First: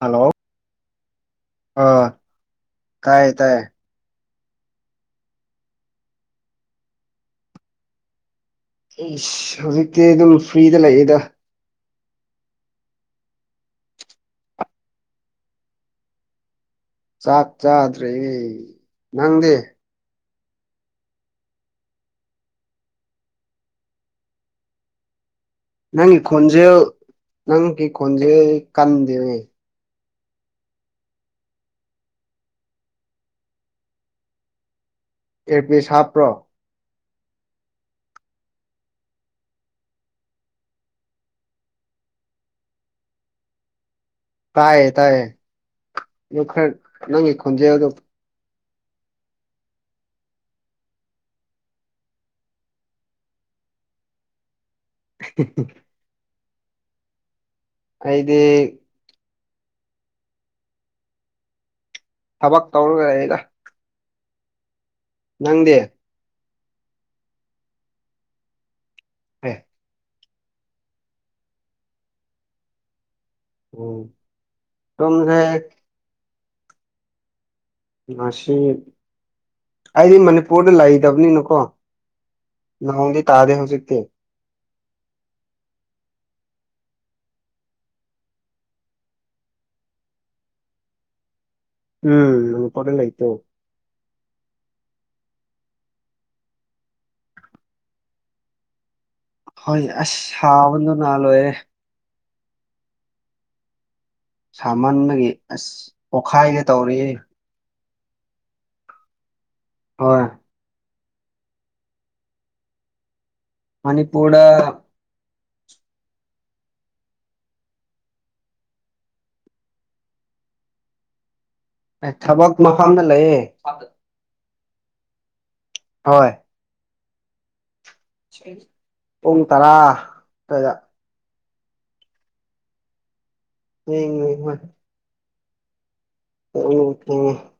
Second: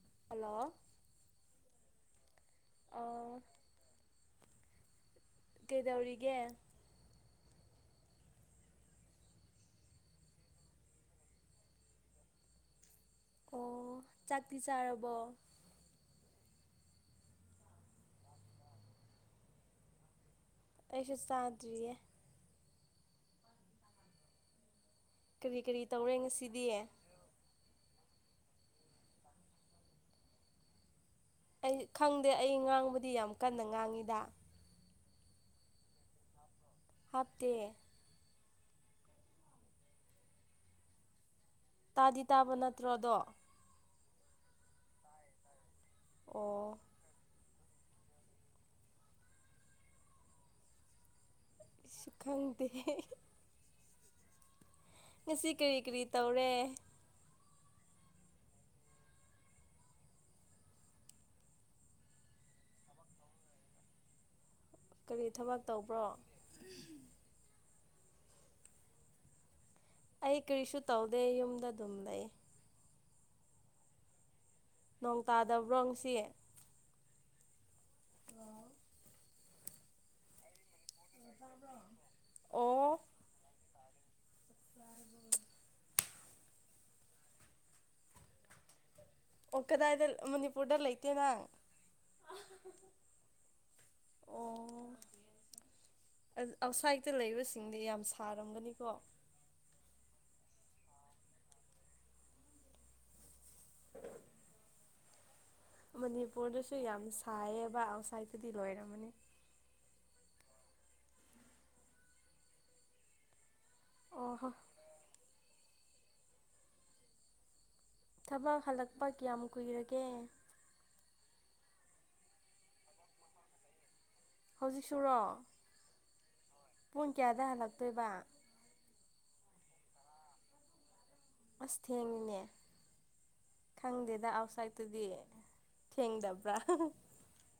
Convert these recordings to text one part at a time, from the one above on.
Hello ꯑ ꯇꯥꯏ ꯑꯣ ꯇꯥꯏ ꯀ‌ꯦꯗꯧꯔꯤꯒꯦ ꯏꯁ ꯍꯧꯖꯤꯛꯇꯤ ꯑꯗꯨꯝ ꯐ꯭ꯔꯤꯗ ꯂꯩꯌꯦꯗꯥ ꯑꯣ ꯆꯥꯛꯇꯤ ꯆꯥꯔꯕꯣ ꯆꯥꯛ ꯆꯥꯗ꯭ꯔꯤ ꯅꯪꯗꯤ ꯑꯩꯁꯨ ꯆꯥꯗ꯭ꯔꯤꯌꯦ꯫ ꯀꯔꯤ ꯀꯔꯤ ꯇꯧꯔꯦ ꯉꯁꯤꯗꯤ ꯅꯪꯀꯤ ꯈꯣꯟꯖꯦꯜ ꯀꯟꯗꯦ꯫ ꯑꯩ ꯈꯪꯗꯦ ꯑꯩ ꯉꯥꯡꯕꯗꯤ ꯌꯥꯝ ꯀꯟꯅ ꯉꯥꯡꯉꯤꯗꯥ ꯏꯌꯔꯄꯤꯁ ꯍꯥꯞꯄ꯭ꯔꯣ ꯍꯥꯞꯇꯦ ꯇꯥꯗꯤ ꯇꯥꯕ ꯅꯠꯇ꯭ꯔꯣꯗꯣ ꯇꯥꯏꯌꯦ ꯇꯥꯏꯌꯦ ꯈꯔ ꯑꯣ ꯅꯪꯒꯤ ꯈꯣꯟꯖꯦꯜꯗꯨ ꯏꯁꯨ ꯈꯪꯗꯦꯍ‌ꯦ ꯉꯁꯤ ꯀꯔꯤ ꯀꯔꯤ ꯇꯧꯔꯦ ꯑꯩꯗꯤ ꯊꯕꯛ ꯇꯧꯔꯒ ꯂꯩꯗꯥ ꯀꯔꯤ ꯊꯕꯛ ꯅꯪꯗꯤ ꯇꯧꯕ꯭ꯔꯣ [unintelligible] ꯑꯩ ꯀꯔꯤꯁꯨ ꯇꯧꯗꯦ ꯌꯨꯝꯗ ꯗꯨꯝ ꯂꯩ ꯑꯣ ꯅꯣꯡ ꯇꯥꯗꯕ꯭ꯔꯣ ꯉꯁꯤ ꯃꯥꯁꯤ ꯑꯩꯗꯤ ꯃꯅꯤꯄꯨꯔꯗ ꯂꯩ ꯗꯅꯤꯅꯀꯣ ꯅ‌ꯣꯡꯗꯤ ꯇꯥꯗꯦ ꯍꯧꯖꯤꯛꯇꯤ [unintelligible] ꯑꯣ ꯀꯗꯥꯏꯗ ꯑ ꯃꯅꯤꯄꯨꯔꯗ ꯂꯩꯇꯦ ꯅꯪ ꯎꯝ ꯃꯅꯤꯄꯨꯔꯗ ꯂꯩꯇꯣ ꯑꯣ ꯑꯥ ꯑꯥꯎꯠꯁꯥꯏꯠꯇ ꯂꯩꯕꯁꯤꯡꯗꯤ ꯌꯥꯝ ꯁꯥꯔꯝꯒꯅꯤꯀꯣ ꯍꯣꯏ ꯑꯁ ꯁꯥꯃꯟꯗꯨꯅ ꯂꯣꯏꯔꯦ ꯁꯥꯃꯟꯕꯒꯤ ꯑꯁ ꯄꯣꯛꯈꯥꯏꯒꯦ ꯃꯅꯤꯄꯨꯔꯗꯁꯨ ꯇꯧꯔꯤ ꯌꯥꯝ ꯁꯥꯏꯌꯦꯕꯥ ꯑꯥꯎꯠꯁꯥꯏꯠꯇꯗꯤ ꯂꯣꯏꯔꯝꯃꯅꯤ ꯍꯣꯏ ꯑꯣ ꯃꯅꯤꯄꯨꯔꯗꯥ ꯍꯣ ꯊꯕꯛ ꯍꯜꯂꯛꯄ ꯀꯌꯥꯝ ꯀꯨꯏꯔꯒꯦ ꯑꯦ ꯊꯕꯛ ꯃꯐꯝꯗ ꯂꯩꯌꯦ ꯍꯧꯖꯤꯛ ꯁꯨꯔꯣ ꯍꯣꯏ ꯄꯨꯡ ꯀꯌꯥꯗ ꯍꯜꯂꯛꯇꯣꯏꯕꯥ [unintelligible] ꯄꯨꯡ ꯇꯥꯔꯥ ꯗꯥꯏꯗ ꯑꯁ ꯊꯦꯡꯉꯤꯅꯦ ꯊꯦꯡꯉꯦ ꯈꯪꯗꯦꯗꯥ ꯍꯣꯏ ꯑꯥꯎꯠꯁꯥꯏꯠꯇꯗꯤ ꯊꯦꯡꯗ [unintelligible]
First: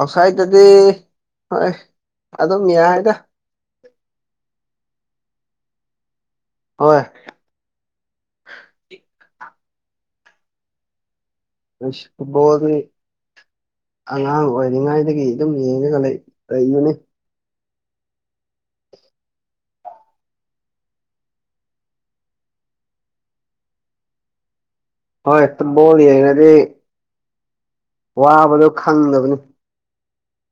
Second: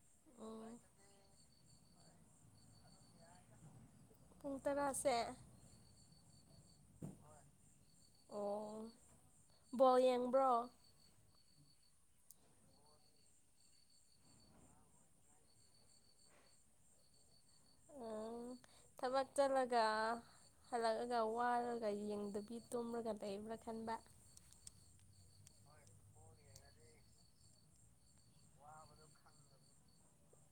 ꯑꯥꯎꯠꯁꯥꯏꯠꯇꯗꯤ ꯎꯝ ꯍꯣꯏ ꯑꯗꯨꯝ ꯌꯥꯗ꯫ ꯄꯨꯡ ꯇꯔꯥꯥꯁꯦ꯫ ꯍꯣꯏ ꯑꯣ ꯕꯣꯜ ꯌꯦꯡꯕ꯭ꯔꯣ? ꯕꯣꯜꯗꯤ, ꯑꯉꯥꯡ ꯑꯣꯏꯔꯤꯉꯥꯏꯗꯒꯤ ꯑꯗꯨꯝ ꯌꯦꯡꯉꯒ ꯂꯩꯕꯅꯦ꯫ ꯎꯝ ꯊꯕꯛ ꯆꯠꯂꯒ, ꯍꯜꯂꯛꯑꯒ ꯋꯥꯔꯒ ꯌꯦꯡꯗꯕꯤ ꯇꯨꯝꯔꯒ ꯂꯩꯕ꯭ꯔꯥ ꯈꯟꯕ꯫ ꯍꯣꯏ ꯕꯣꯜ ꯌꯦꯡꯔꯗꯤ, ꯋꯥꯕꯗꯣ ꯈꯪꯗꯕꯅꯤ꯫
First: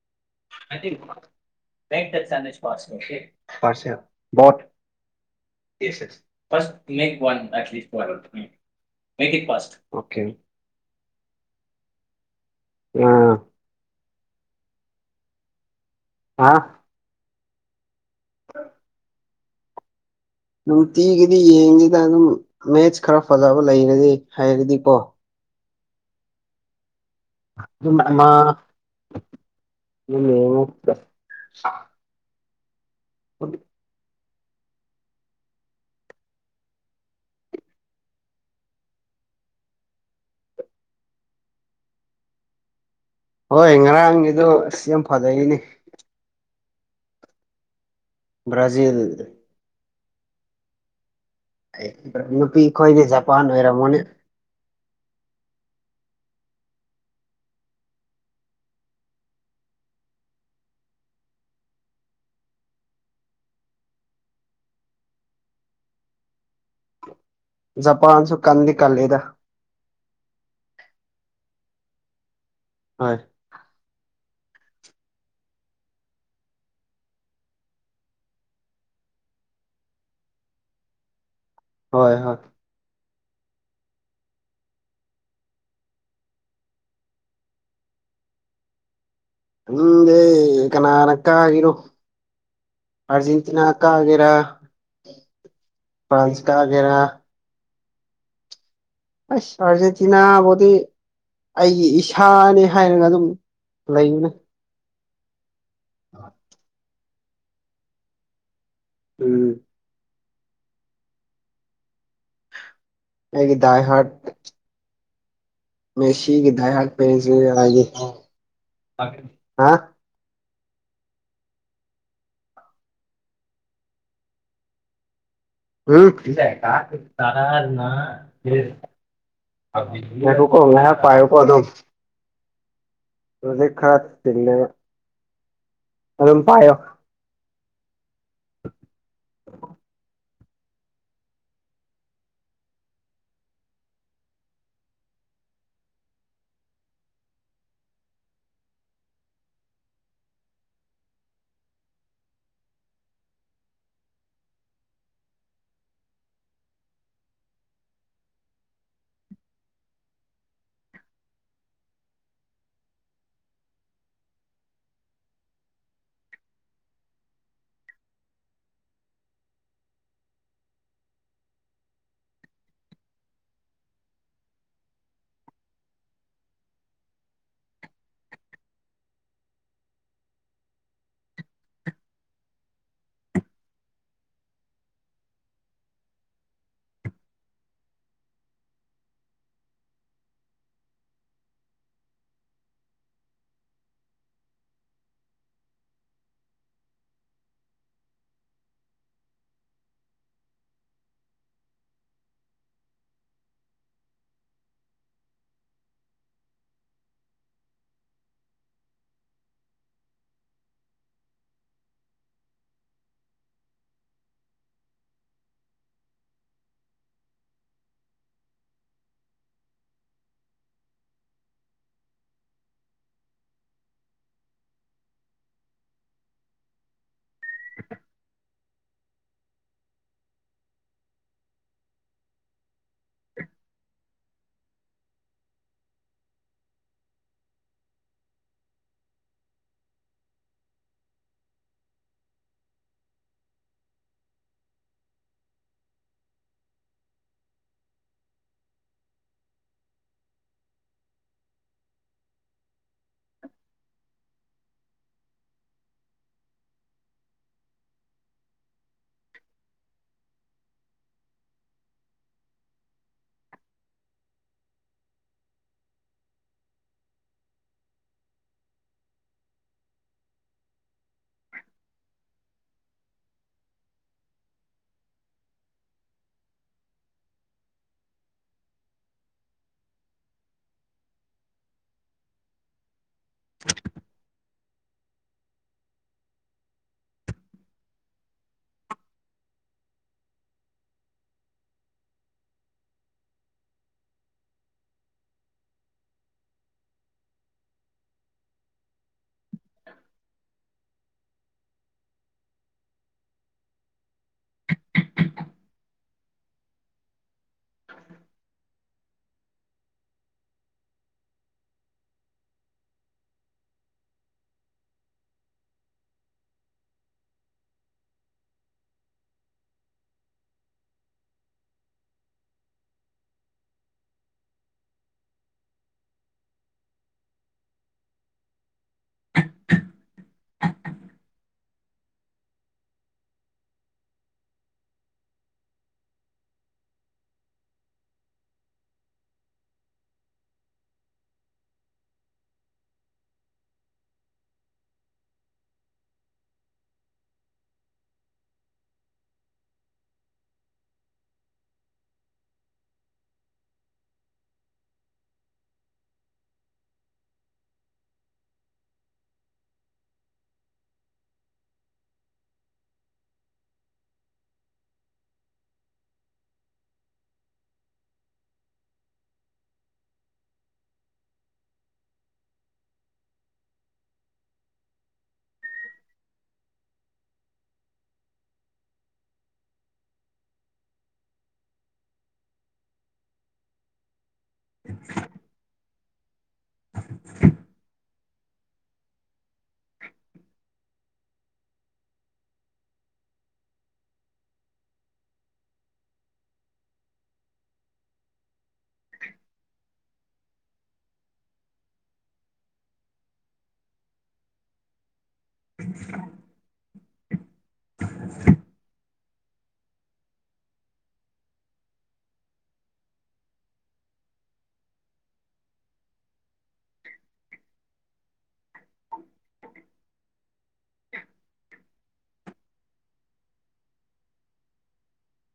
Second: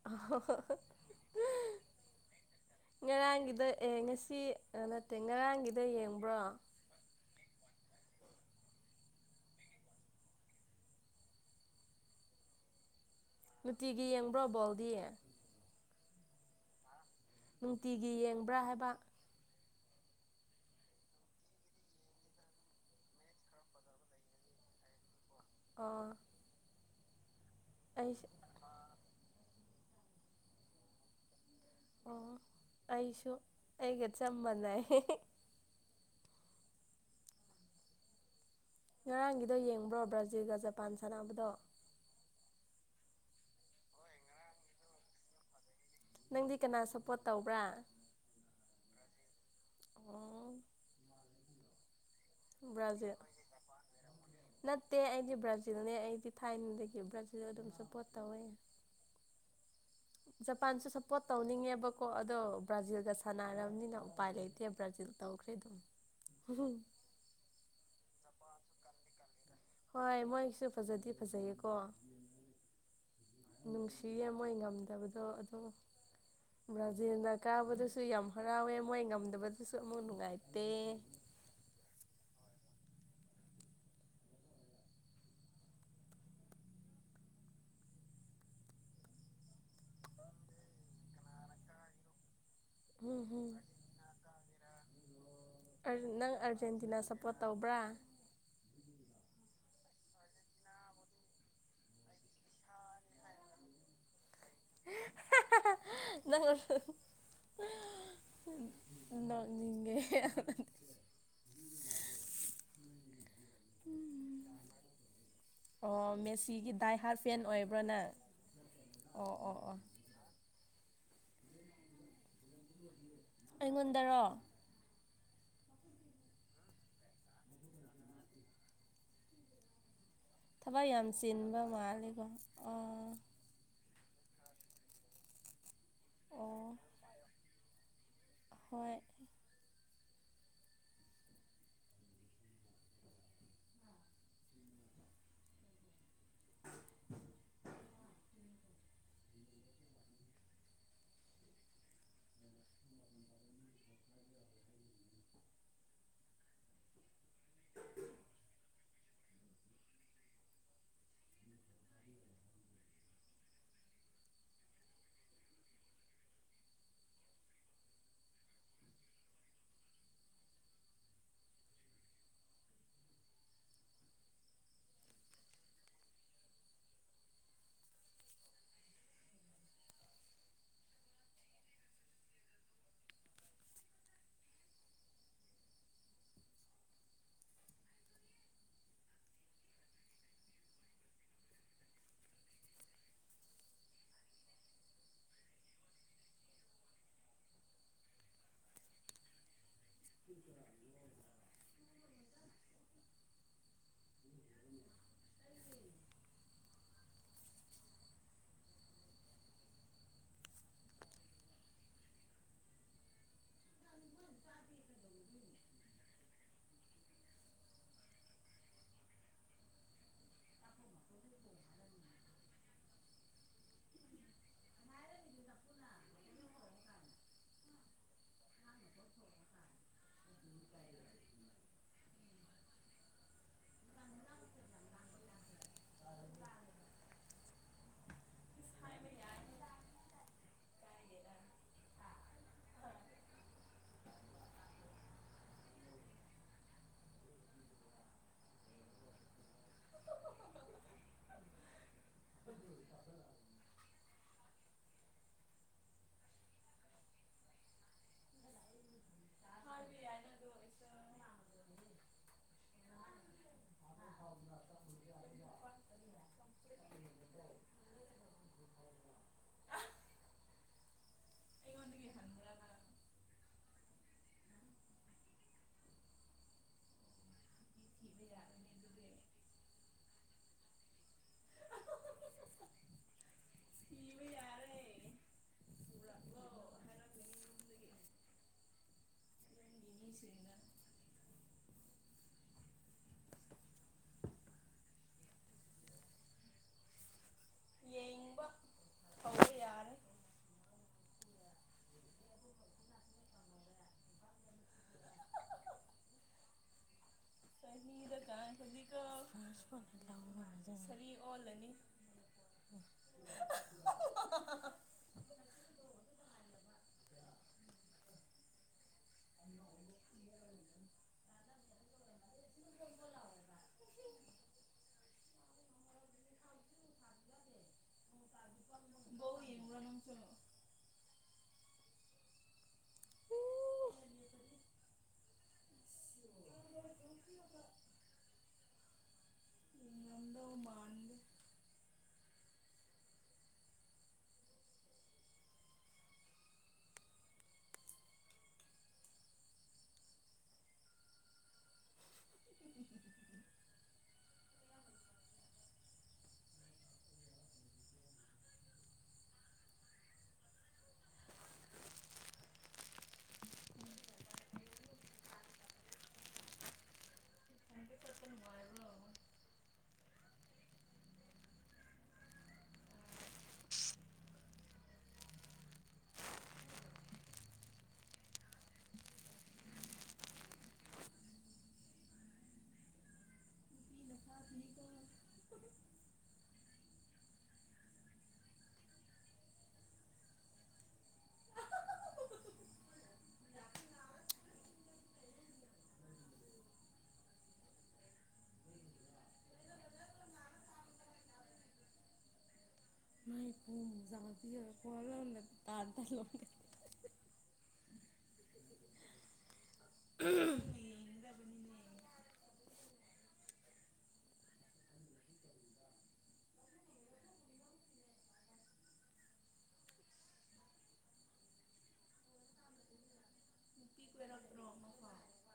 [unintelligible] ꯉꯔꯥꯡꯒꯤꯗꯣ ꯑꯦ ꯄꯥꯔꯁꯦꯜ ꯉꯁꯤ ꯕꯣꯠ ꯅꯠꯇꯦ ꯉꯔꯥꯡꯒꯤꯗꯣ ꯌꯦꯡꯕ꯭ꯔꯣ? [unintelligible] [unintelligible] ꯅꯨꯡꯇꯤꯒꯤ ꯌꯦꯡꯕ꯭ꯔꯣ ꯕꯣꯜꯗꯤ? ꯍꯥ ꯅꯨꯡꯇꯤꯒꯤ ꯌꯦꯡꯕ꯭ꯔꯥ ꯍꯥꯏꯕ? ꯅꯨꯡꯇꯤꯒꯤꯗꯤ ꯌꯦꯡꯗꯦꯗ ꯑꯗꯨꯝ ꯃꯦꯠꯁ ꯈꯔ ꯐꯖꯕ ꯂꯩꯔꯗꯤ ꯍꯩꯔꯗꯤꯀꯣ꯫ ꯑꯣ ꯑꯩꯁꯨ [unintelligible] ꯑꯣ ꯑꯩꯁꯨ ꯑꯩꯒ ꯆꯞ ꯃꯅꯩ꯫ ꯉꯔꯥꯡꯒꯤꯗꯣ ꯌꯦꯡꯕ꯭ꯔꯣ ꯕ꯭ꯔꯥꯖꯤꯜꯒ ꯖꯄꯥꯟ ꯁꯥꯟꯅꯕꯗꯣ? ꯍꯣꯏ ꯉꯔꯥꯡꯒꯤꯗꯣ ꯑꯁ ꯌꯥꯝ ꯐꯖꯩꯩꯅꯦ꯫ ꯅꯪꯗꯤ ꯀꯅꯥ ꯁꯞꯄꯣꯔꯠ ꯇꯧꯕ꯭ꯔꯥ? ꯕ꯭ꯔꯥꯖꯤꯜ꯫ ꯑꯣ ꯅꯨꯄꯤ ꯈꯣꯏꯗꯤ ꯕ꯭ꯔꯥꯖꯤꯜ ꯖꯄꯥꯟ ꯑꯣꯏꯔꯝꯒꯅꯤ꯫ ꯅꯠꯇꯦ ꯑꯩꯗꯤ ꯕ꯭ꯔꯥꯖꯤꯜꯅꯦ ꯑꯩꯗꯤ ꯊꯥꯏꯅꯗꯒꯤ ꯕ꯭ꯔꯥꯖꯤꯜꯗ ꯑꯗꯨꯝ ꯁꯞꯄꯣꯔꯠ ꯇꯧꯋꯦ꯫ ꯖꯄꯥꯟꯁꯨ ꯁꯞꯄꯣꯔꯠ ꯇꯧꯅꯤꯡꯉꯦꯕꯀꯣ ꯑꯗꯣ, ꯕ꯭ꯔꯥꯖꯤꯜꯒ ꯁꯥꯟꯅꯔꯕꯅꯤꯅ ꯎꯄꯥꯏ ꯂꯩꯇꯦ ꯕ꯭ꯔꯥꯖꯤꯜ, ꯇꯧꯈ꯭ꯔꯦ ꯗꯨꯝ꯫ ꯖꯄꯥꯟꯁꯨ ꯀꯟꯗꯤ ꯀꯜꯂꯦꯗ꯫ ꯍꯣꯏ ꯃꯣꯏꯁꯨ ꯐꯖꯗꯤ ꯐꯖꯩꯌꯦꯀꯣ꯫ ꯍꯣꯏ ꯅꯨꯡꯁꯤꯌꯦ ꯃꯣꯏ ꯉꯝꯗꯕꯗꯣ ꯑꯗꯨꯗꯣ, ꯕ꯭ꯔꯥꯖꯤꯜꯅ ꯀꯥꯕꯗꯁꯨ ꯌꯥꯝ ꯍꯔꯥꯎꯋꯦ꯫ ꯃꯣꯏ ꯉꯝꯗꯕꯗꯁꯨ ꯑꯃꯨꯛ ꯅꯨꯡꯉꯥꯏꯇꯦ꯫ ꯍꯣꯏ ꯍꯣꯏ ꯈꯪꯗꯦ ꯀꯅꯥꯅ ꯀꯥꯒꯤꯔꯣ ꯎꯝ ꯎꯝ ꯑꯥꯔꯖꯦꯟꯇꯤꯅꯥ ꯀꯥꯒꯦꯔꯥ ꯅꯪ ꯐ꯭ꯔꯥꯟꯁ ꯀꯥꯒꯦꯔꯥ ꯑꯥꯔꯖꯦꯟꯇꯤꯅꯥ ꯁꯞꯄꯣꯔꯠ ꯇꯧꯕ꯭ꯔꯥ? ꯑꯁ ꯑꯥꯔꯖꯦꯟꯇꯤꯅꯥꯕꯨꯗꯤ ꯑꯩꯒꯤ ꯏꯁꯥꯅꯤ ꯍꯥꯏꯔꯒ ꯑꯗꯨꯝ ꯂꯩꯕꯅꯦ꯫ [unintelligible] ꯎꯝ ꯅꯣꯛꯅꯤꯡꯉꯦ꯫ ꯑꯩꯒꯤ ꯗꯥꯏ ꯍꯥꯔꯠ꯫ ꯑꯣ ꯃꯦꯁꯤꯒꯤ ꯗꯥꯏ ꯍꯥꯔꯠ ꯐꯦꯟ ꯑꯣꯏꯕ꯭ꯔꯥ ꯅꯪ ꯑꯣ ꯑꯣ ꯑꯣ ꯑꯩꯉꯣꯟꯗꯔꯣ? [unintelligible] ꯉꯥꯏꯈꯣꯀꯣ ꯊꯕꯛ ꯉꯥꯏꯍꯥꯛ ꯌꯥꯝ ꯄꯥꯏꯌꯣꯀꯣ ꯑꯗꯨꯝ [unintelligible] ꯑꯣ ꯍꯧꯖꯤꯛ ꯈꯔ ꯆꯤꯜꯂꯦꯕ ꯑꯗꯨꯝ ꯄꯥꯏꯌꯣ ꯑꯣ ꯍꯣꯏ [inaudible] [inaudible] [inaudible] [inaudible] [inaudible] [inaudible] [inaudible] [inaudible] [inaudible] ꯍꯥꯏꯕ ꯌꯥꯏ ꯅꯪꯗꯣ [inaudible] [unintelligible] [unintelligible] ꯏꯕꯌꯔꯦ [unintelligible] ꯌꯦꯡꯕ ꯐꯧꯕ ꯌꯥꯔꯦ [unintelligible] ꯁꯔꯤ ꯑꯣꯜꯂꯅꯤ ꯎꯝ [unintelligible] [inaudible] ꯕꯣꯜ ꯌꯦꯡꯕ꯭ꯔ ꯅꯪꯁꯨ [unintelligible] ꯆꯠꯄ ꯅꯨꯡꯉꯥꯏꯕ꯭ꯔꯣ ꯋꯈꯤ ꯅꯤꯀꯣ [inaudible] [unintelligible] [inaudible] ꯑꯝ [unintelligible]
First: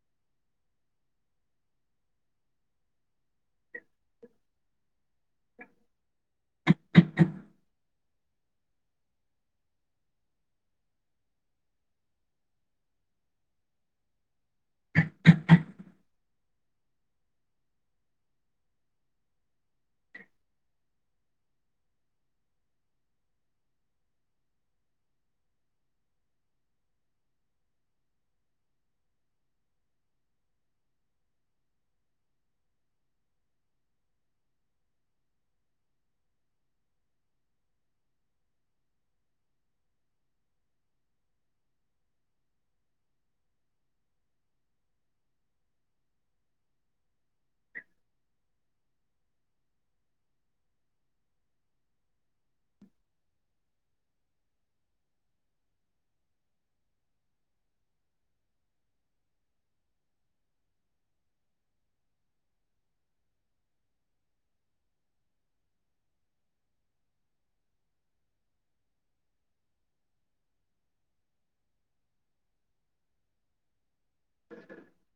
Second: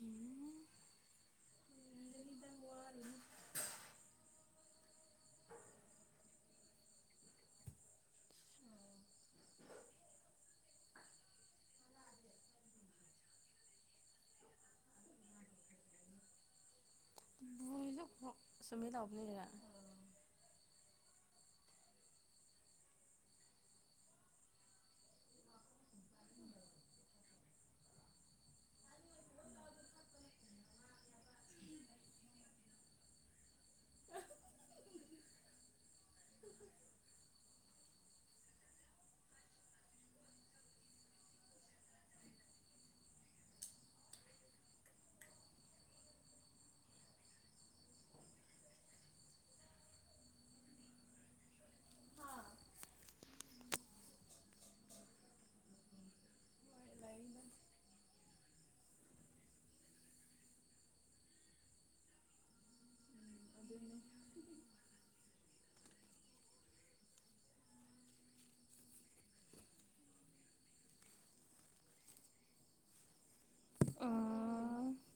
ꯎꯝ [unintelligible] [unintelligible] [inaudible] ꯂꯩꯕꯟ ꯑꯗꯨꯒꯤ ꯅꯨꯡ ꯑ [unintelligible]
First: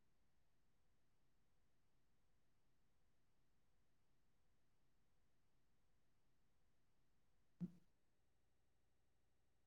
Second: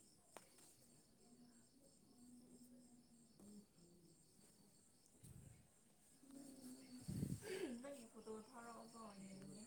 ꯅꯪꯒꯤ ꯐꯣꯇꯣ ꯊꯔꯛꯑꯣꯀꯣ ꯌꯦꯡꯒꯦ